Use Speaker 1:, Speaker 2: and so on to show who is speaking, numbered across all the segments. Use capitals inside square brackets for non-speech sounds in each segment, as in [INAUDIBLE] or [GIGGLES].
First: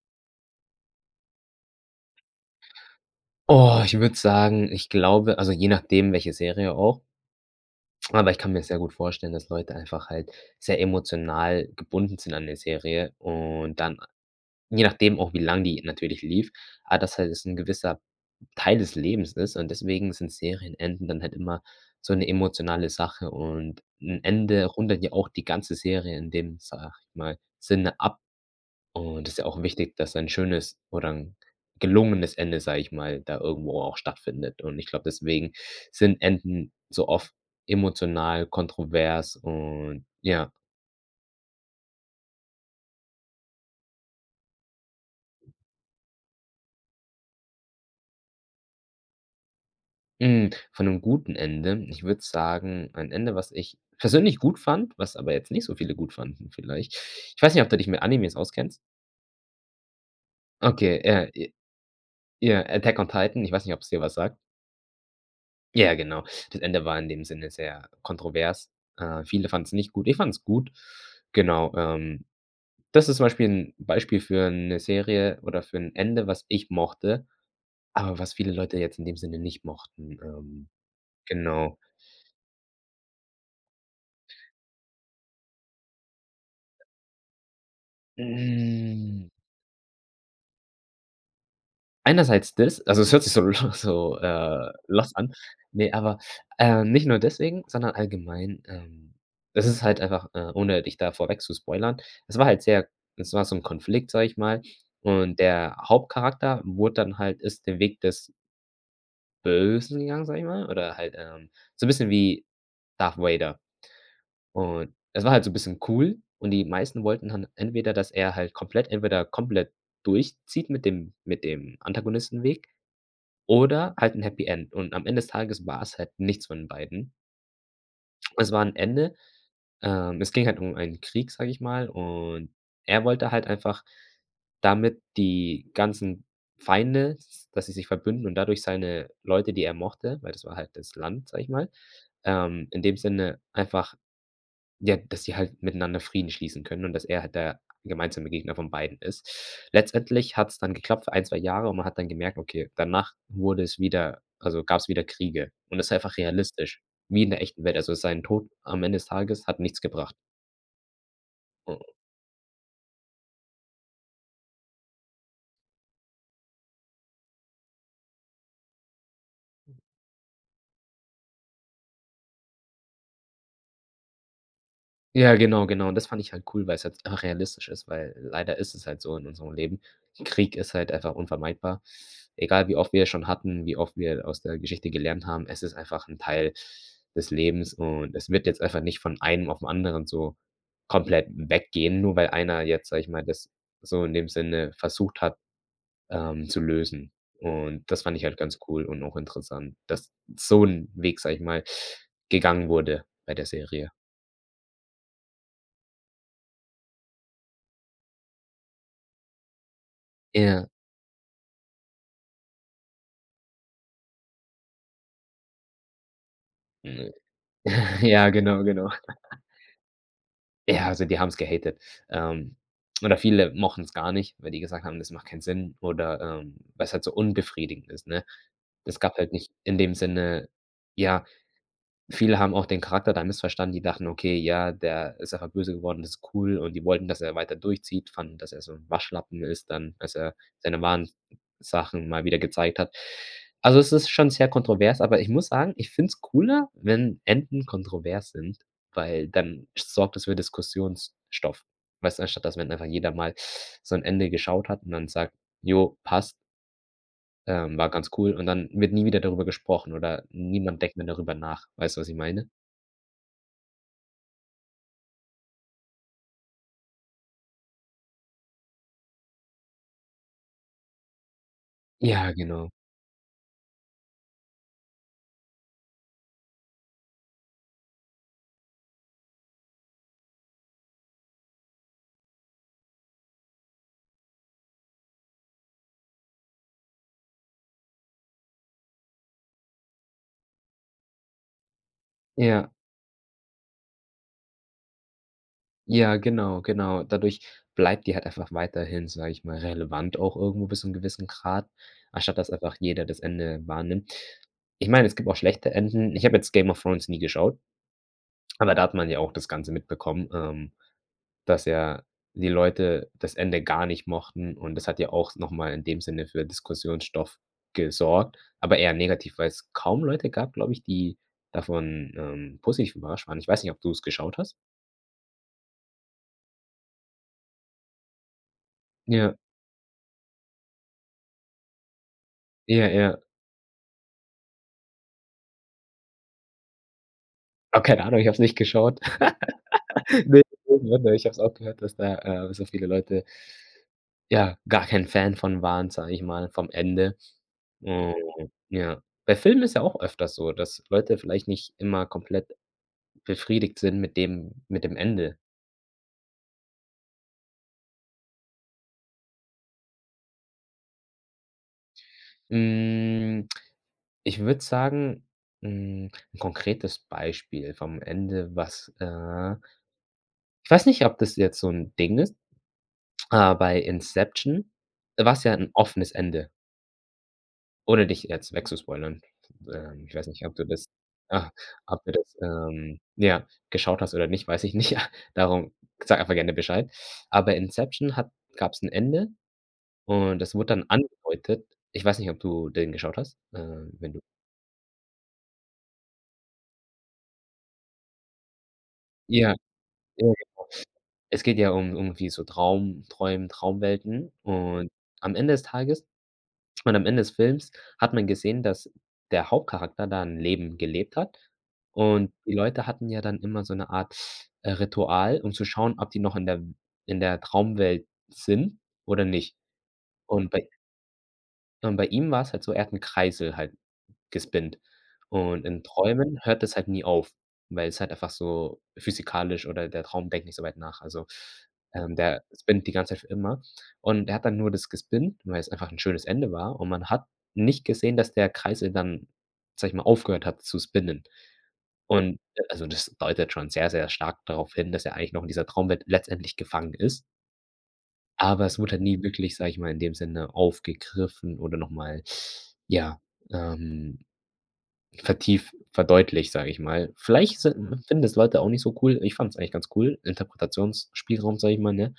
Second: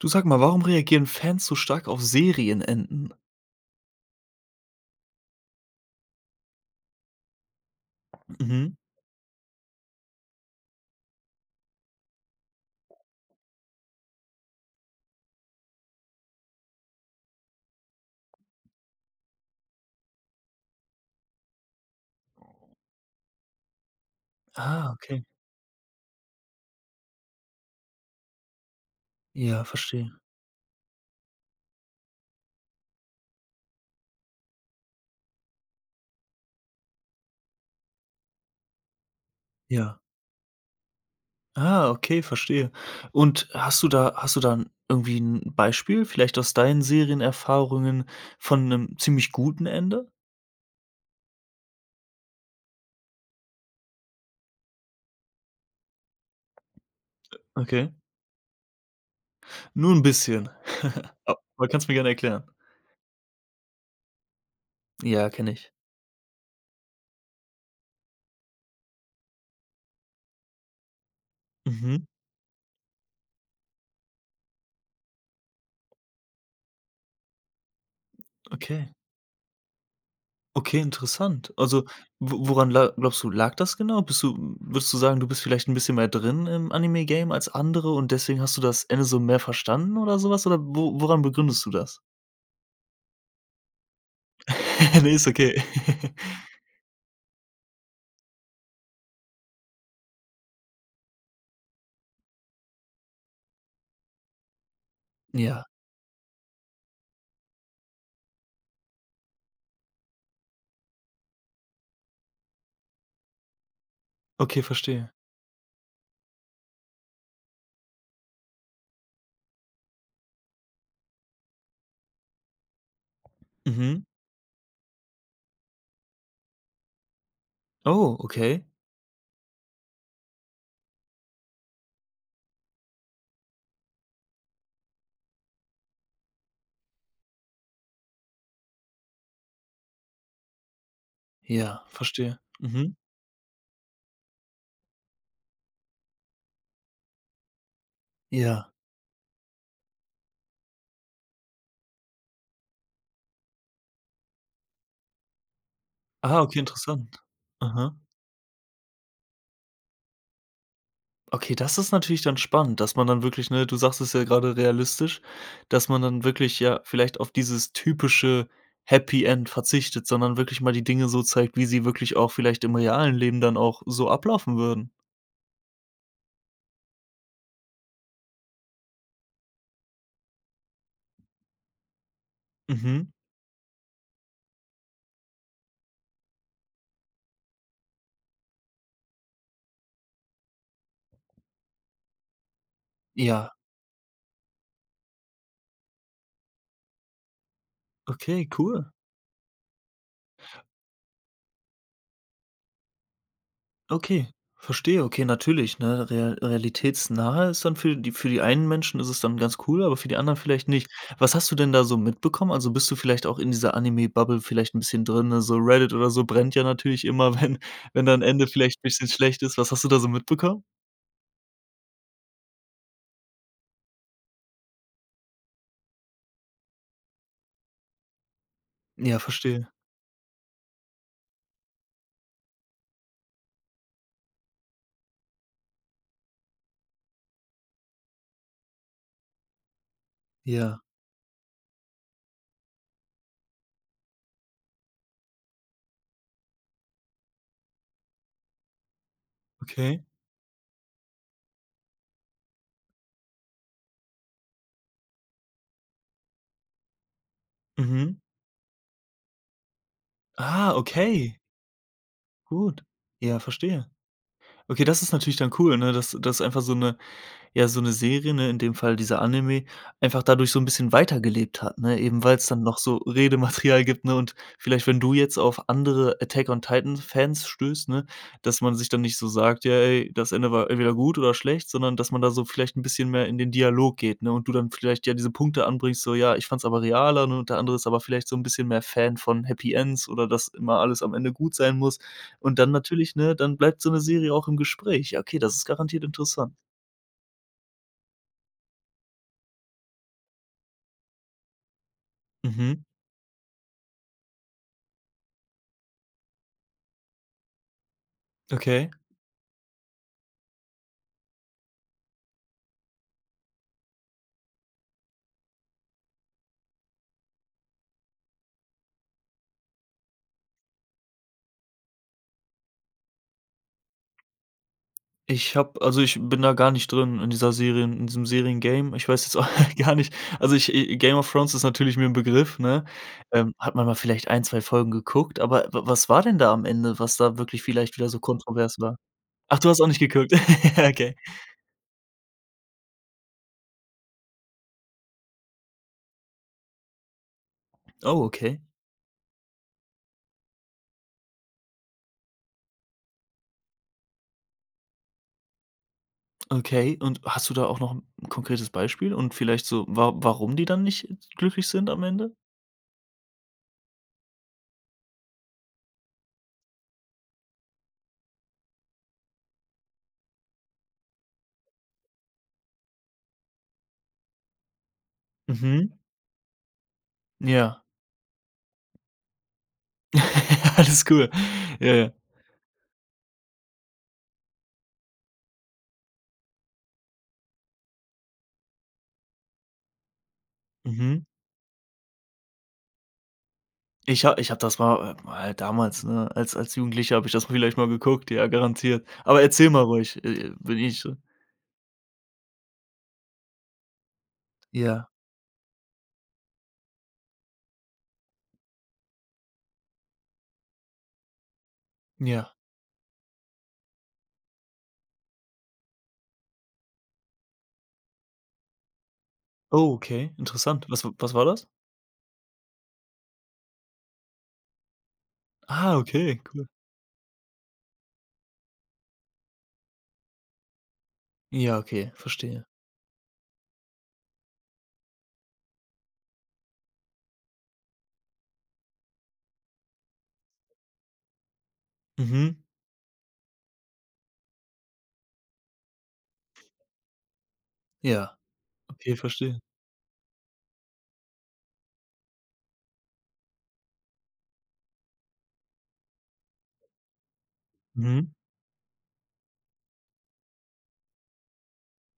Speaker 1: Du, sag mal, warum reagieren Fans so stark auf Serienenden?
Speaker 2: Oh, ich würde sagen, ich glaube also je nachdem welche Serie auch. Aber ich kann mir
Speaker 1: Mhm.
Speaker 2: sehr gut vorstellen, dass Leute einfach halt sehr emotional gebunden sind an der Serie und dann je nachdem auch wie lang die natürlich lief, aber das halt es 'n gewisser Teil des Lebens ist, und deswegen sind Serienenden dann halt immer so 'ne emotionale Sache. Und 'n Ende
Speaker 1: Ah,
Speaker 2: rundet ja
Speaker 1: okay.
Speaker 2: auch die ganze Serie in dem, sage ich mal, Sinne ab. Und ist ja auch
Speaker 1: Ja,
Speaker 2: wichtig,
Speaker 1: verstehe.
Speaker 2: dass ein schönes oder 'n gelungenes Ende, sage ich mal, da irgendwo auch stattfindet. Und ich glaube, deswegen sind Enden so oft emotional kontrovers
Speaker 1: Ja.
Speaker 2: und ja.
Speaker 1: Ah, okay, verstehe. Und, hast du da hast du da 'n irgendwie 'n Beispiel, vielleicht aus deinen Serienerfahrungen von 'nem ziemlich guten Ende?
Speaker 2: Hm, von 'nem guten Ende? Ich würde sagen, ein Ende, was ich persönlich gut fand, was aber jetzt nicht so viele gut fanden vielleicht. Ich weiß nicht, ob du dich
Speaker 1: Okay.
Speaker 2: mit Animes auskennst?
Speaker 1: Nur 'n bisschen.
Speaker 2: Okay,
Speaker 1: [LAUGHS]
Speaker 2: ja, i
Speaker 1: Aber kannst du mir gerne erklären.
Speaker 2: ja „Attack on Titan“. Ich weiß nicht, ob's dir was sagt.
Speaker 1: Ja, kenne ich.
Speaker 2: Ja, genau. Das Ende war in dem Sinne sehr kontrovers. Äh, viele fanden es nicht gut. Ich fand es gut. Genau,
Speaker 1: Mhm.
Speaker 2: ähm. Das ist zum Beispiel 'n Beispiel für 'ne Serie oder für 'n Ende, was ich mochte, aber was viele Leute
Speaker 1: Okay.
Speaker 2: jetzt in dem Sinne nicht mochten. Ähm,
Speaker 1: Okay, interessant.
Speaker 2: genau.
Speaker 1: Also, wo woran la glaubst du, lag das genau? Bist du würdest du sagen, du bist vielleicht 'n bisschen mehr drin im Anime-Game als andere und deswegen hast du das Ende so
Speaker 2: Hm.
Speaker 1: mehr verstanden oder sowas oder wo woran begründest du das?
Speaker 2: Einerseits des also es hört sich so l so, äh,
Speaker 1: [LAUGHS] Ne,
Speaker 2: lost
Speaker 1: ist
Speaker 2: an.
Speaker 1: okay.
Speaker 2: Ne,
Speaker 1: [LAUGHS]
Speaker 2: aber, ähm, nicht nur deswegen, sondern allgemein, ähm. Das ist halt einfach, äh, ohne dich da vorweg zu spoilern, es war halt sehr es war so 'n Konflikt, sage ich mal, und
Speaker 1: Ja.
Speaker 2: der Hauptcharakter wurde dann halt ist den Weg des Bösen gegangen, sage ich mal, oder halt, ähm, so 'n bisschen wie Darth Vader.
Speaker 1: Okay,
Speaker 2: Und,
Speaker 1: verstehe.
Speaker 2: es war halt so 'n bisschen cool und die meisten wollten dann entweder, dass er halt komplett entweder komplett durchzieht mit dem mit dem Antagonistenweg oder
Speaker 1: Mhm.
Speaker 2: halt 'n Happy End. Und am Ende des Tages war es halt nichts von den beiden.
Speaker 1: Oh,
Speaker 2: Es war
Speaker 1: okay.
Speaker 2: 'n Ende. Ähm, es ging halt um einen Krieg, sage ich mal, und er wollte halt einfach damit die ganzen Feinde, s s dass sie sich verbünden und dadurch seine Leute, die er mochte weil das war halt das Land, sage ich mal.
Speaker 1: Ja, verstehe.
Speaker 2: Ähm, in
Speaker 1: Mhm.
Speaker 2: dem Sinne einfach, ja, dass sie halt miteinander Frieden schließen können und dass er halt der a gemeinsame Gegner
Speaker 1: Ja.
Speaker 2: von beiden ist. Letztendlich hat's dann geklappt für 1, 2 Jahre und man hat dann gemerkt, okay, danach wurde es wieder also, gab's wieder Kriege und das ist einfach
Speaker 1: Ah, okay,
Speaker 2: realistisch,
Speaker 1: interessant.
Speaker 2: wie in der echten Welt. Also,
Speaker 1: Aha.
Speaker 2: sein Tod am Ende des Tages hat nichts gebracht.
Speaker 1: Okay, das ist natürlich dann spannend, dass man dann wirklich, ne du sagst es ja gerade realistisch, dass man dann wirklich ja vielleicht auf dieses typische Happy-End verzichtet, sondern wirklich mal die Dinge so zeigt, wie sie wirklich auch vielleicht im realen Leben dann auch so ablaufen würden.
Speaker 2: Ja, genau, genau. Und das fand ich halt cool, weil's halt, ah, realistisch ist, weil, leider ist es halt so in unserem Leben. Krieg ist halt einfach unvermeidbar. Egal, wie oft wir
Speaker 1: Mhm.
Speaker 2: es schon hatten, wie oft wir aus der Geschichte gelernt haben, es ist einfach 'n Teil des Lebens und es wird jetzt einfach nicht von einem auf den anderen so komplett w weggehen, nur weil einer jetzt, sage ich mal, das
Speaker 1: Ja.
Speaker 2: so in dem Sinne versucht hat, ähm, zu lösen. Und das fand ich halt
Speaker 1: Okay,
Speaker 2: ganz cool
Speaker 1: cool.
Speaker 2: und auch interessant, dass so 'n Weg, sage ich mal, gegangen wurde bei der Serie.
Speaker 1: Okay, verstehe. Okay, natürlich, ne, rea realitätsnahe ist dann für die für die einen Menschen ist es dann ganz cool, aber für die anderen
Speaker 2: Ja.
Speaker 1: vielleicht nicht. Was hast du denn da so mitbekommen? Also, bist du vielleicht auch in dieser Anime Bubble vielleicht 'n bisschen drin, also Reddit oder so brennt ja natürlich
Speaker 2: Ne.
Speaker 1: immer, wenn wenn
Speaker 2: [CHUCKLES]
Speaker 1: da 'n
Speaker 2: Ja,
Speaker 1: Ende
Speaker 2: genau,
Speaker 1: vielleicht 'n
Speaker 2: genau.
Speaker 1: bisschen
Speaker 2: [LAUGHS]
Speaker 1: schlecht ist. Was hast du da so mitbekommen?
Speaker 2: Ja, also, die haben's gehatet. Ähm, oder viele mochten's gar nicht, weil die gesagt haben, das macht keinen Sinn oder, ähm, weil's halt so unbefriedigend ist, ne? Es gab
Speaker 1: Ja,
Speaker 2: halt nicht
Speaker 1: verstehe.
Speaker 2: in dem Sinne ja, viele haben auch den Charakter da missverstanden. Die dachten, okay, ja, der ist einfach böse geworden, das ist cool und die wollten, dass er weiter durchzieht, fanden, dass er so 'n Waschlappen ist dann, als er
Speaker 1: Ja.
Speaker 2: seine wahren n n Sachen mal wieder gezeigt hat. Also, es ist schon sehr kontrovers, aber ich muss sagen, ich find es cooler, wenn Enden kontrovers sind, weil dann
Speaker 1: Okay.
Speaker 2: sorgt es für Diskussionsstoff. Weißt du, anstatt dass wenn einfach jeder mal so 'n Ende geschaut hat und dann sagt: „Ja, passt” ähm, war ganz
Speaker 1: Mhm.
Speaker 2: cool und dann wird nie wieder darüber gesprochen oder
Speaker 1: Ah,
Speaker 2: niemand denkt mehr darüber
Speaker 1: okay.
Speaker 2: nach. Weißt du, was ich meine?
Speaker 1: Gut. Ja, verstehe. Okay, das ist natürlich dann cool, ne? Dass dass einfach so 'ne ja, so 'ne Serie, ne, in dem Fall dieser Anime, einfach dadurch so 'n bisschen weitergelebt hat, ne? Eben
Speaker 2: Ja,
Speaker 1: weil's dann
Speaker 2: genau.
Speaker 1: noch so Redematerial gibt, ne? Und vielleicht, wenn du jetzt auf andere Attack-on-Titan-Fans stößt, ne, dass man sich dann nicht so sagt ja: „Ey, das Ende war entweder gut oder schlecht", sondern dass man da so vielleicht 'n bisschen mehr in den Dialog geht, ne? Und du dann vielleicht ja diese Punkte anbringst, so: „Ja, ich fand es aber realer" und der andere ist aber vielleicht so 'n bisschen mehr Fan von Happy Ends oder das immer alles am Ende gut sein muss. Und
Speaker 2: Ja.
Speaker 1: dann natürlich, ne, dann bleibt so 'ne Serie auch im Gespräch. Ja, okay, das ist garantiert
Speaker 2: Ja,
Speaker 1: interessant.
Speaker 2: genau, genau. Dadurch bleibt die halt einfach weiterhin, sage ich mal, relevant auch irgendwo bis zu 'nem gewissen Grad, anstatt dass einfach
Speaker 1: Mhm.
Speaker 2: jeder das Ende wahrnimmt. Ich meine, es gibt auch schlechte Enden. Ich habe jetzt „Game of Thrones“ nie geschaut aber da
Speaker 1: Okay.
Speaker 2: hat man ja auch das Ganze mitbekommen, ähm, dass ja die Leute das Ende gar nicht mochten und das hat ja auch noch mal in dem Sinne für Diskussionsstoff gesorgt, aber eher negativ, weil's kaum Leute gab, glaube ich, die davon, ähm, positiv überrascht waren. Ich weiß nicht, ob du's geschaut hast?
Speaker 1: Ich habe also, ich bin da gar nicht drin in dieser Serien in diesem Serien-Game. Ich weiß
Speaker 2: Ja.
Speaker 1: jetzt [CHUCKLES] auch gar nicht, also, i ich „Game of Thrones“ ist natürlich mir 'n Begriff, ne?
Speaker 2: Ja. Ja.
Speaker 1: Ähm, hat man mal vielleicht 1, 2 Folgen geguckt, aber w was war denn da am Ende, was da wirklich
Speaker 2: Oh,
Speaker 1: vielleicht
Speaker 2: keine
Speaker 1: wieder
Speaker 2: Ahnung,
Speaker 1: so
Speaker 2: ich habe es nicht
Speaker 1: kontrovers war?
Speaker 2: geschaut.
Speaker 1: Ach, du hast auch nicht
Speaker 2: [LAUGHS]
Speaker 1: geguckt?
Speaker 2: Ne [UNINTELLIGIBLE]
Speaker 1: [CHUCKLES]
Speaker 2: ne,
Speaker 1: Okay.
Speaker 2: ne ich habe es auch gehört, dass da, äh dass da viele Leute ja, gar kein Fan von waren, sage ich mal, vom Ende. Oh,
Speaker 1: Oh, okay.
Speaker 2: ja. Bei Filmen ist ja auch öfters so, dass Leute vielleicht nicht immer komplett befriedigt sind mit dem mit dem Ende.
Speaker 1: Okay, und hast du da auch noch 'n konkretes Beispiel und vielleicht so, wa warum die dann nicht glücklich sind am Ende?
Speaker 2: Hm, ich würde sagen, 'n konkretes Beispiel vom Ende, was äh, ich weiß nicht, ob das jetzt so 'n Ding ist, aber bei Inception, da war's ja 'n
Speaker 1: Mhm.
Speaker 2: offenes Ende
Speaker 1: Ja.
Speaker 2: ohne dich jetzt weg zu spoilern. Ähm, ich weiß nicht, ob du
Speaker 1: [LAUGHS]
Speaker 2: das
Speaker 1: Alles cool.
Speaker 2: [GROANS]
Speaker 1: Ja
Speaker 2: ob du
Speaker 1: ja.
Speaker 2: das, ähm ja, geschaut hast oder nicht, weiß ich nicht, ja. Darum sag einfach gerne Bescheid. Aber Inception hat gab's 'n Ende und es wurde dann
Speaker 1: Mhm.
Speaker 2: angedeutet. Ich weiß nicht, ob du den geschaut hast, ähm, wenn du
Speaker 1: Ich hab ich habe das mal mal damals, ne? Als als Jugendlicher habe ich das vielleicht mal geguckt, ja, garantiert. Aber
Speaker 2: Ja
Speaker 1: erzähl mal ruhig,
Speaker 2: [UNINTELLIGIBLE]
Speaker 1: äh [UNINTELLIGIBLE]
Speaker 2: Es geht ja um um irgendwie so Traum träumen Traumwelten und
Speaker 1: Ja.
Speaker 2: am Ende des Tages und am Ende des Films hat man gesehen, dass der Hauptcharakter da 'n Leben gelebt hat und
Speaker 1: Ja.
Speaker 2: die Leute hatten ja dann immer so 'ne Art, äh, Ritual, um zu schauen, ob die noch in der in der Traumwelt sind oder nicht.
Speaker 1: Okay,
Speaker 2: Und bei
Speaker 1: interessant. Was w was war das?
Speaker 2: und bei ihm war's halt so, er hat 'n Kreisel halt gespinnt und in
Speaker 1: Ah,
Speaker 2: Träumen
Speaker 1: okay,
Speaker 2: hört
Speaker 1: cool.
Speaker 2: das halt nie auf, weil es halt einfach so physikalisch oder der Traum denkt nicht so weit nach. Also,
Speaker 1: Ja, okay,
Speaker 2: der
Speaker 1: verstehe.
Speaker 2: spinnt die ganze Zeit für immer und er hat dann nur das gespinnt, weil es einfach 'n schönes Ende war und man hat nicht gesehen, dass der Kreisel dann, sage ich mal, aufgehört hat zu spinnen und,
Speaker 1: Mhm.
Speaker 2: äh, also, das deutet schon sehr, sehr stark darauf hin, dass er eigentlich noch in dieser Traumwelt letztendlich gefangen ist
Speaker 1: Ja.
Speaker 2: aber es wurde halt
Speaker 1: Okay,
Speaker 2: nie wirklich,
Speaker 1: verstehe.
Speaker 2: sage ich mal, in dem Sinne aufgegriffen oder noch mal ja, ähm, vertieft verdeutlicht, sage ich mal. Vielleicht sind finden
Speaker 1: Mhm.
Speaker 2: es Leute auch nicht so cool. Ich fand es eigentlich ganz cool, Interpretationsspielraum, sage ich mal, ne?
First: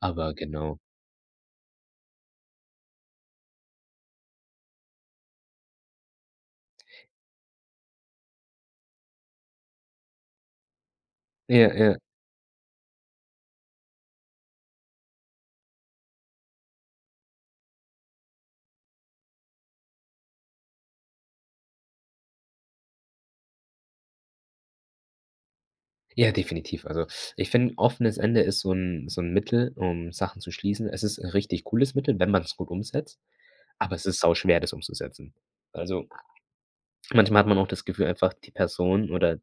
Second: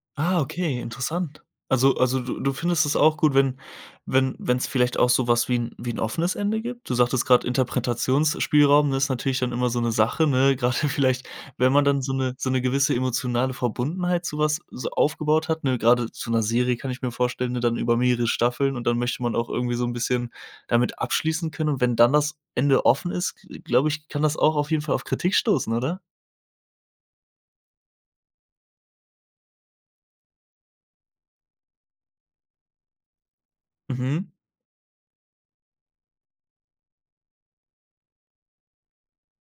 Speaker 2: Aber
Speaker 1: Ah, okay,
Speaker 2: genau.
Speaker 1: interessant. Also also, du du findest es auch gut, wenn wenn wenn's vielleicht auch so was wie 'n wie 'n offenes Ende gibt. Du sagtest grad Interpretationsspielraum ist natürlich dann immer so 'ne Sache, ne? Grade vielleicht,
Speaker 2: Ja,
Speaker 1: wenn man
Speaker 2: ja.
Speaker 1: dann so 'ne so 'ne gewisse emotionale Verbundenheit zu was so aufgebaut hat, ne? Grade zu 'ner Serie kann ich mir vorstellen, ne? Dann über mehrere Staffeln und dann möchte man auch irgendwie so 'n bisschen damit abschließen können und wenn dann das Ende offen ist, g glaube ich, kann das auch auf jeden Fall auf Kritik stoßen, oder?
Speaker 2: Ja, definitiv. Also, ich finde 'n offenes Ende ist so 'n so 'n Mittel um Sachen zu schließen. Es ist 'n richtig cooles Mittel, wenn man das gut umsetzt, aber es ist
Speaker 1: Mhm.
Speaker 2: sauschwer, das umzusetzen. Also, manchmal hat man auch das Gefühl einfach, die Person oder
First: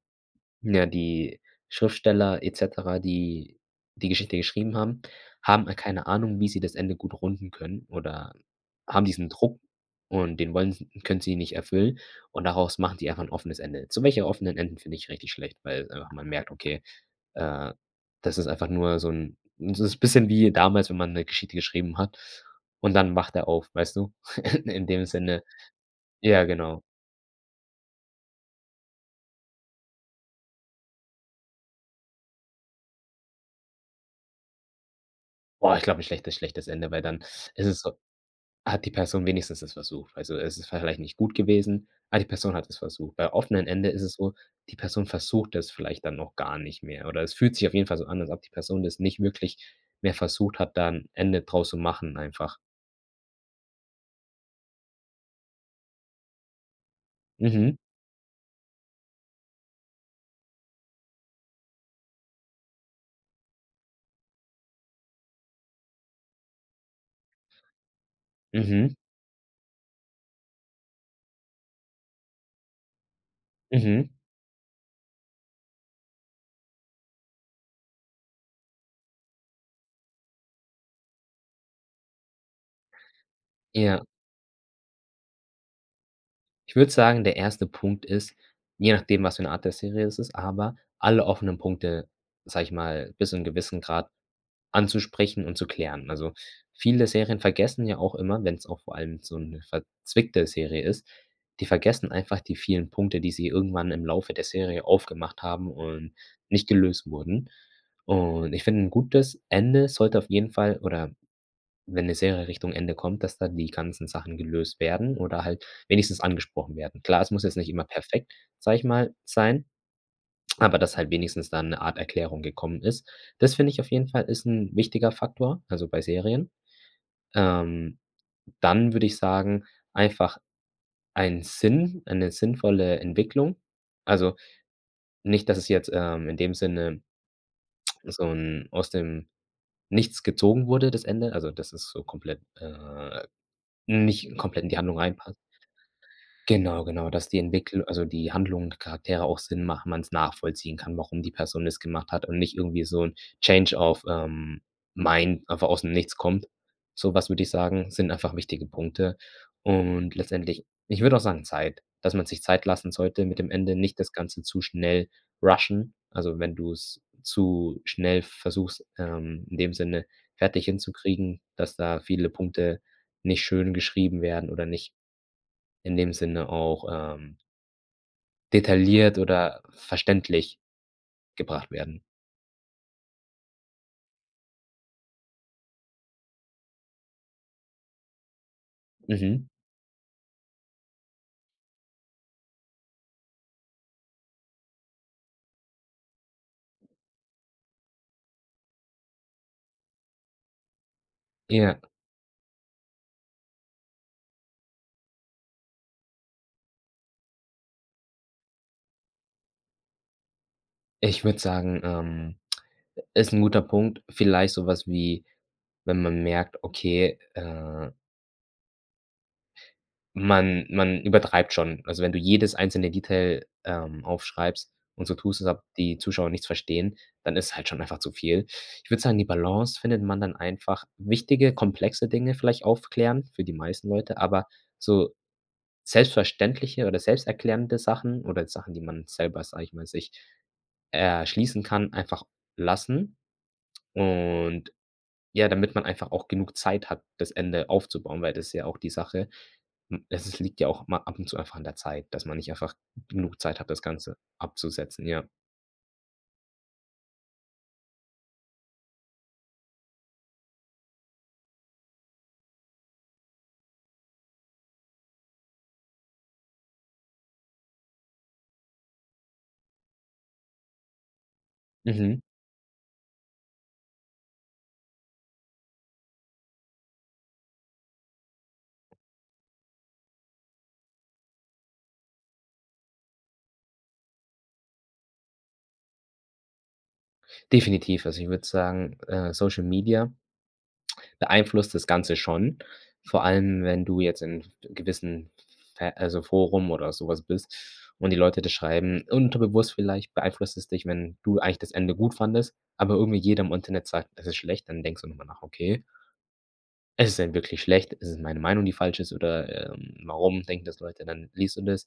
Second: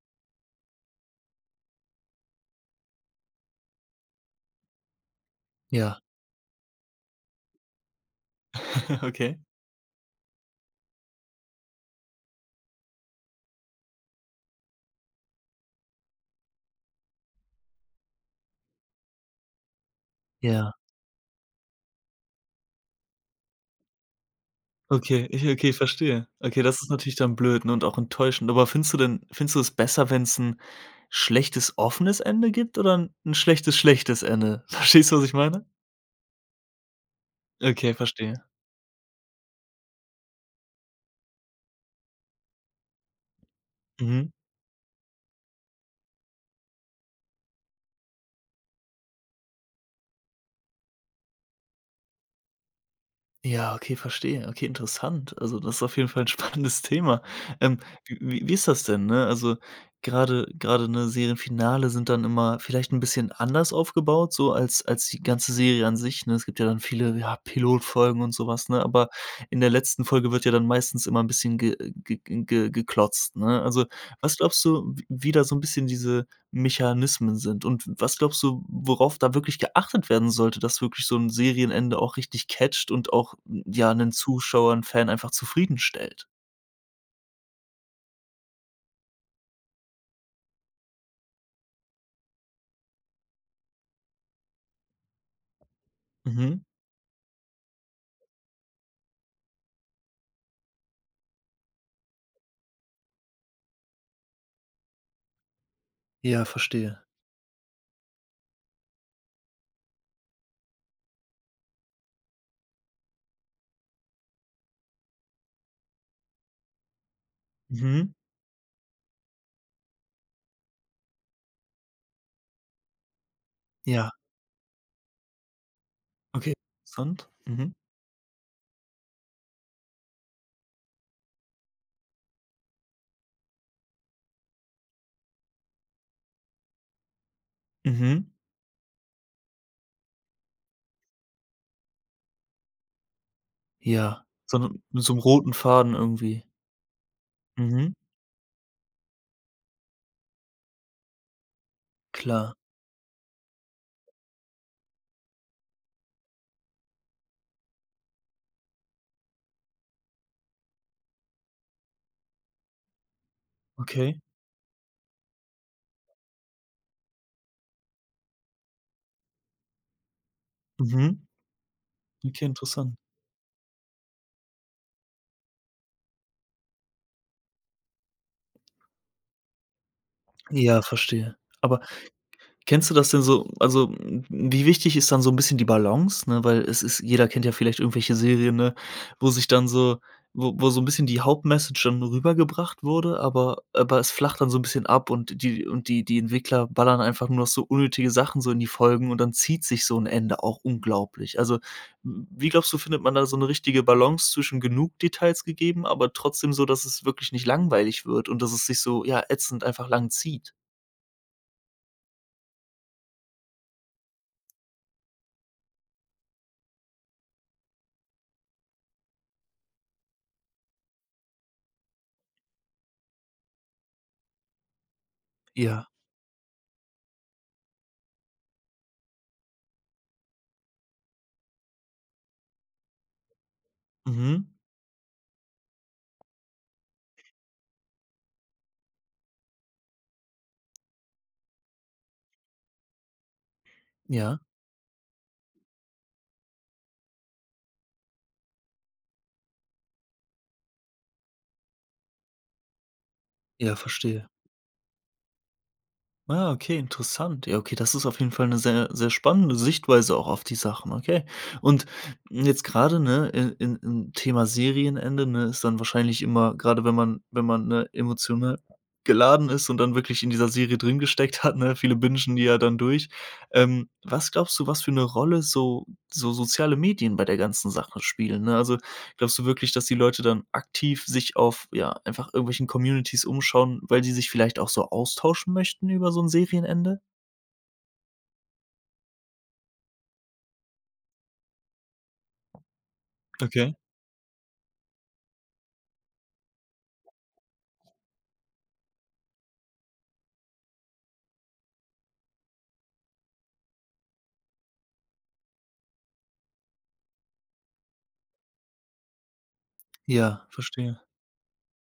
Speaker 2: ja, die Schriftsteller et cetera, die die Geschichte geschrieben haben, haben
Speaker 1: Ja.
Speaker 2: keine Ahnung, wie sie das Ende gut runden können oder
Speaker 1: [CHUCKLES]
Speaker 2: haben diesen
Speaker 1: Okay.
Speaker 2: Druck und den wollen s können sie ihn nicht erfüllen und daraus machen die einfach 'n offenes Ende, so welcher offenen Enden finde ich richtig schlecht, weil, äh, man merkt, okay, äh, das ist einfach nur so 'n das ist 'n bisschen wie
Speaker 1: Ja.
Speaker 2: damals, wenn man 'ne Geschichte geschrieben hat und dann wacht er auf, weißt du? [CHUCKLES] In dem
Speaker 1: Okay,
Speaker 2: Sinne,
Speaker 1: ich okay, verstehe.
Speaker 2: ja
Speaker 1: Okay,
Speaker 2: genau.
Speaker 1: das ist natürlich dann blöd, ne? Und auch enttäuschend, aber findest du denn findest du es besser, wenn's 'n schlechtes offenes Ende gibt oder 'n schlechtes schlechtes Ende? Verstehst du, was ich meine?
Speaker 2: Boah, ich glaube, 'n schlechtes schlechtes Ende, weil dann ist es so
Speaker 1: Okay, verstehe.
Speaker 2: hat die Person wenigstens es versucht, also, es ist vielleicht nicht gut gewesen, aber die Person hat es versucht. Bei offenen Ende ist es
Speaker 1: Mhm.
Speaker 2: so, die Person versucht es vielleicht dann noch gar nicht mehr oder es fühlt sich auf jeden Fall so an, als ob die Person das nicht wirklich mehr versucht hat, da 'n Ende draus zu machen einfach.
Speaker 1: Ja, okay, verstehe. Okay, interessant. Also, das ist auf jeden Fall 'n spannendes Thema.
Speaker 2: Mhm.
Speaker 1: Ähm, wie wie ist das denn, ne, also grade grade, ne, Serienfinale sind dann immer vielleicht 'n bisschen anders aufgebaut so als als die ganze Serie an sich, ne? Es gibt ja dann viele, ja, Pilotfolgen und so was, ne?
Speaker 2: Mhm.
Speaker 1: Aber in der letzten Folge wird ja dann meistens immer 'n bisschen ge ge ge ge geklotzt, ne? Also,
Speaker 2: Mhm.
Speaker 1: was glaubst du, w wie da so 'n bisschen diese Mechanismen sind und w was glaubst du, worauf da wirklich geachtet werden sollte, dass wirklich so 'n Serienende auch richtig catcht und auch ja
Speaker 2: Ja.
Speaker 1: 'nen Zuschauer, 'n Fan einfach zufriedenstellt?
Speaker 2: Ich würde sagen, der 1. Punkt ist, je nachdem, was für 'ne Art der Serie es ist, aber alle offenen Punkte, sage ich mal, bis zum gewissen Grad anzusprechen und zu klären. Also,
Speaker 1: Mmh.
Speaker 2: viele Serien vergessen ja auch immer- wenn's auch vor allem so 'ne verzwickte Serie ist- die vergessen einfach die vielen Punkte, die sie irgendwann im Laufe der Serie aufgemacht haben und
Speaker 1: Ja,
Speaker 2: nicht
Speaker 1: verstehe.
Speaker 2: gelöst wurden. Und, ich finde 'n gutes Ende sollte auf jeden Fall oder wenn 'ne Serie Richtung Ende kommt, dass da die ganzen Sachen gelöst werden oder halt wenigstens angesprochen werden. Klar, es muss jetzt nicht immer
Speaker 1: Mhm.
Speaker 2: perfekt, sage ich mal, sein, aber dass halt wenigstens dann 'ne Art Erklärung gekommen ist. Das, finde ich, auf jeden
Speaker 1: Ja.
Speaker 2: Fall ist 'n wichtiger Faktor, also, bei Serien.
Speaker 1: Okay. Interessant. Mhm.
Speaker 2: Ähm, dann würde ich sagen, einfach ein Sinn, eine sinnvolle Entwicklung. Also, nicht, dass es jetzt, ähm, in dem Sinne so
Speaker 1: Mhm.
Speaker 2: 'n aus dem Nichts gezogen wurde das Ende, also dass es so komplett äh,
Speaker 1: Ja,
Speaker 2: nicht komplett in die
Speaker 1: sondern
Speaker 2: Handlung
Speaker 1: mit so 'nem
Speaker 2: reinpasst.
Speaker 1: roten Faden irgendwie.
Speaker 2: Genau, genau, dass die Entwicklu
Speaker 1: Mmh.
Speaker 2: also, die Handlung der Charaktere auch Sinn machen, man's nachvollziehen kann, warum die Person das gemacht hat und
Speaker 1: Klar.
Speaker 2: nicht irgendwie so 'n Change of, ähm, mind einfach aus'm nichts kommt. So was, würde ich sagen, sind einfach wichtige Punkte. Und letztendlich ich würde auch sagen, Zeit, dass man sich Zeit lassen sollte mit dem Ende, nicht das
Speaker 1: Okay.
Speaker 2: Ganze zu schnell rushen. Also, wenn du's zu schnell versuchst, ähm, in dem Sinne fertig
Speaker 1: Mhm.
Speaker 2: hinzukriegen, dass da viele
Speaker 1: Okay,
Speaker 2: Punkte
Speaker 1: interessant.
Speaker 2: nicht schön geschrieben werden oder nicht in dem Sinne auch, ähm detailliert oder verständlich
Speaker 1: Ja, verstehe.
Speaker 2: gebracht
Speaker 1: Aber
Speaker 2: werden.
Speaker 1: kennst du das denn so also, wie wichtig ist dann so 'n bisschen die Balance, ne, weil es ist jeder kennt ja vielleicht irgendwelche Serien, ne, wo sich
Speaker 2: Mhm.
Speaker 1: dann so w wo so 'n bisschen die Hauptmessage dann rübergebracht wurde, aber aber es flacht dann so 'n bisschen ab und die und die die Entwickler ballern einfach nur noch so unnötige Sachen so in die Folgen und dann zieht sich so 'n Ende auch unglaublich. Also,
Speaker 2: Ja.
Speaker 1: w wie, glaubst du, findet man da so 'ne richtige Balance zwischen, genug Details gegeben, aber trotzdem so, dass es wirklich nicht langweilig wird und dass es sich so, ja, ätzend einfach lang zieht?
Speaker 2: Ich würde sagen, ähm, ist 'n guter Punkt. Vielleicht so was wie, wenn man merkt, okay, äh Man man übertreibt schon. Also, wenn du jedes einzelne Detail, ähm, aufschreibst und so tust als ob
Speaker 1: Ja.
Speaker 2: die Zuschauer nichts verstehen, dann ist halt schon einfach zu viel. Ich würde sagen, die Balance findet man dann einfach wichtige, komplexe Dinge vielleicht aufklären für die meisten Leute, aber
Speaker 1: Mhm.
Speaker 2: so selbstverständliche oder selbsterklärende Sachen oder Sachen, die man selber, sage ich mal, sich erschließen kann, einfach lassen.
Speaker 1: Ja.
Speaker 2: Und ja, damit man einfach auch genug Zeit hat, das Ende aufzubauen, weil das ist ja auch die Sache. M es liegt ja auch mal ab und zu einfach an der Zeit, dass man nicht einfach g genug Zeit hat,
Speaker 1: Ja,
Speaker 2: das Ganze
Speaker 1: verstehe.
Speaker 2: abzusetzen, ja.
Speaker 1: Ah, okay, interessant. Ja, okay, das ist auf jeden Fall 'ne sehr, sehr spannende Sichtweise auch auf die Sachen, okay. Und, mm, jetzt gerade, ne? In in in Thema Serienende, ne, ist dann wahrscheinlich immer, gerade wenn man wenn man, ne, emotional [HICCUPS] geladen ist und dann wirklich in dieser Serie drin gesteckt hat, ne? Viele
Speaker 2: Mhm.
Speaker 1: Bingen die ja dann durch. Ähm, was glaubst du, was für 'ne Rolle so so soziale Medien bei der ganzen Sache spielen, ne? Also, glaubst du wirklich, dass die Leute dann aktiv, sich auf, ja, einfach irgendwelchen Communitys umschauen, weil sie sich vielleicht auch so austauschen möchten über so 'n Serienende?
Speaker 2: Definitiv, also ich würde sagen, äh, Social Media beeinflusst das Ganze schon. Vor allem
Speaker 1: Okay.
Speaker 2: wenn du jetzt in f gewissen ver also, Forum oder so was bist und die Leute das schreiben. Unterbewusst vielleicht beeinflusst es dich, wenn du eigentlich das Ende gut fandest, aber irgendwie jeder im Internet sagt, das ist schlecht, dann denkst du noch mal nach: „Okay?“ „Ist es denn wirklich schlecht? Ist es meine Meinung, die falsch ist oder, ähm, warum
Speaker 1: Ja,
Speaker 2: denken das
Speaker 1: verstehe.
Speaker 2: Leute?" Dann liest du das.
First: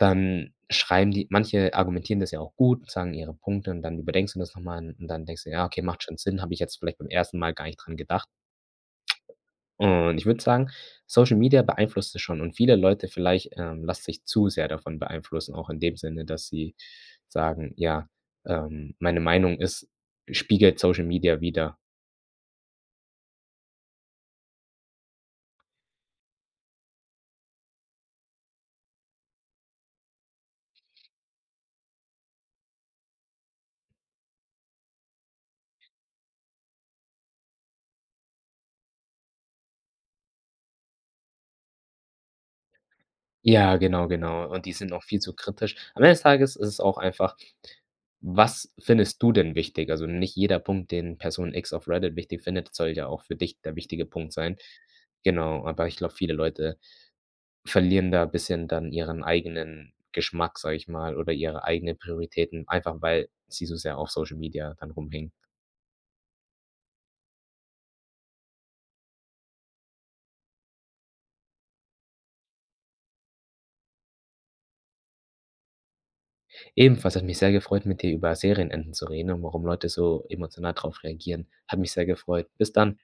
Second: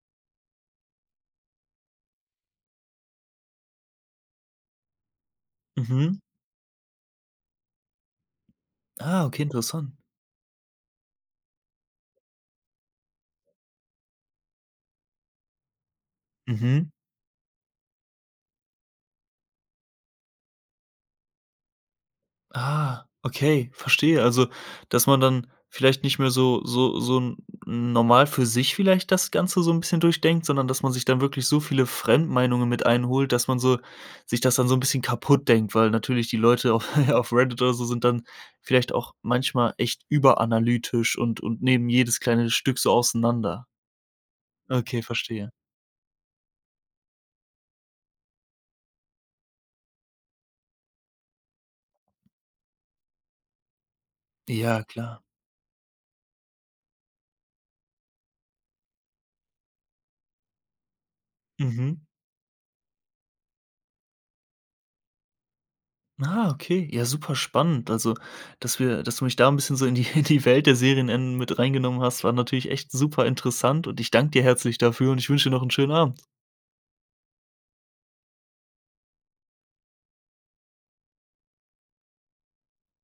Speaker 2: Dann schreiben die manche argumentieren das ja auch gut, sagen ihre Punkte und dann überdenkst du das noch mal n und dann denkst du: „Ja, okay, macht
Speaker 1: Mhm.
Speaker 2: schon Sinn, habe ich jetzt vielleicht beim 1. Mal gar nicht dran gedacht."
Speaker 1: Ah, okay, interessant.
Speaker 2: und ich würde sagen, Social Media beeinflusst es schon und viele Leute vielleicht, ähm, lassen sich zu sehr davon beeinflussen, auch in dem Sinne, dass sie
Speaker 1: Mhm.
Speaker 2: sagen: „Ja, ähm, meine Meinung ist spiegelt Social Media wider."
Speaker 1: Ah, okay, verstehe. Also, dass man dann vielleicht nicht mehr so so so 'n normal für sich vielleicht das Ganze so 'n bisschen durchdenkt, sondern dass man sich dann wirklich so viele Fremdmeinungen mit einholt, dass man so sich das dann so 'n bisschen kaputt denkt, weil natürlich die Leute auf [GIGGLES] auf Reddit oder so sind dann vielleicht auch manchmal echt überanalytisch und und nehmen jedes kleine Stück so auseinander.
Speaker 2: Ja, genau, genau und die sind auch
Speaker 1: Okay,
Speaker 2: viel zu
Speaker 1: verstehe.
Speaker 2: kritisch. Am Ende des Tages ist es auch einfach: Was findest du denn wichtig? Also, nicht jeder Punkt, den Person x auf Reddit wichtig findet, soll ja auch für dich der wichtige Punkt sein.
Speaker 1: Ja, klar.
Speaker 2: Genau, aber ich glaube, viele Leute verlieren da bisschen dann ihren eigenen Geschmack, sage ich mal oder ihre eigenen
Speaker 1: Mhm.
Speaker 2: Prioritäten, einfach weil sie so sehr auf Social Media dann rumhängen.
Speaker 1: Ah, okay, ja super spannend. Also, dass wir dass du mich da 'n bisschen so in die in die Welt der Serienenden mit reingenommen hast, war natürlich echt super interessant und ich danke dir herzlich dafür und ich wünsche dir noch 'n schönen Abend.
Speaker 2: Ebenfalls hat mich sehr gefreut, mit dir über Serienenden zu reden und warum Leute so emotional drauf reagieren. Hat mich sehr gefreut. Bis dann.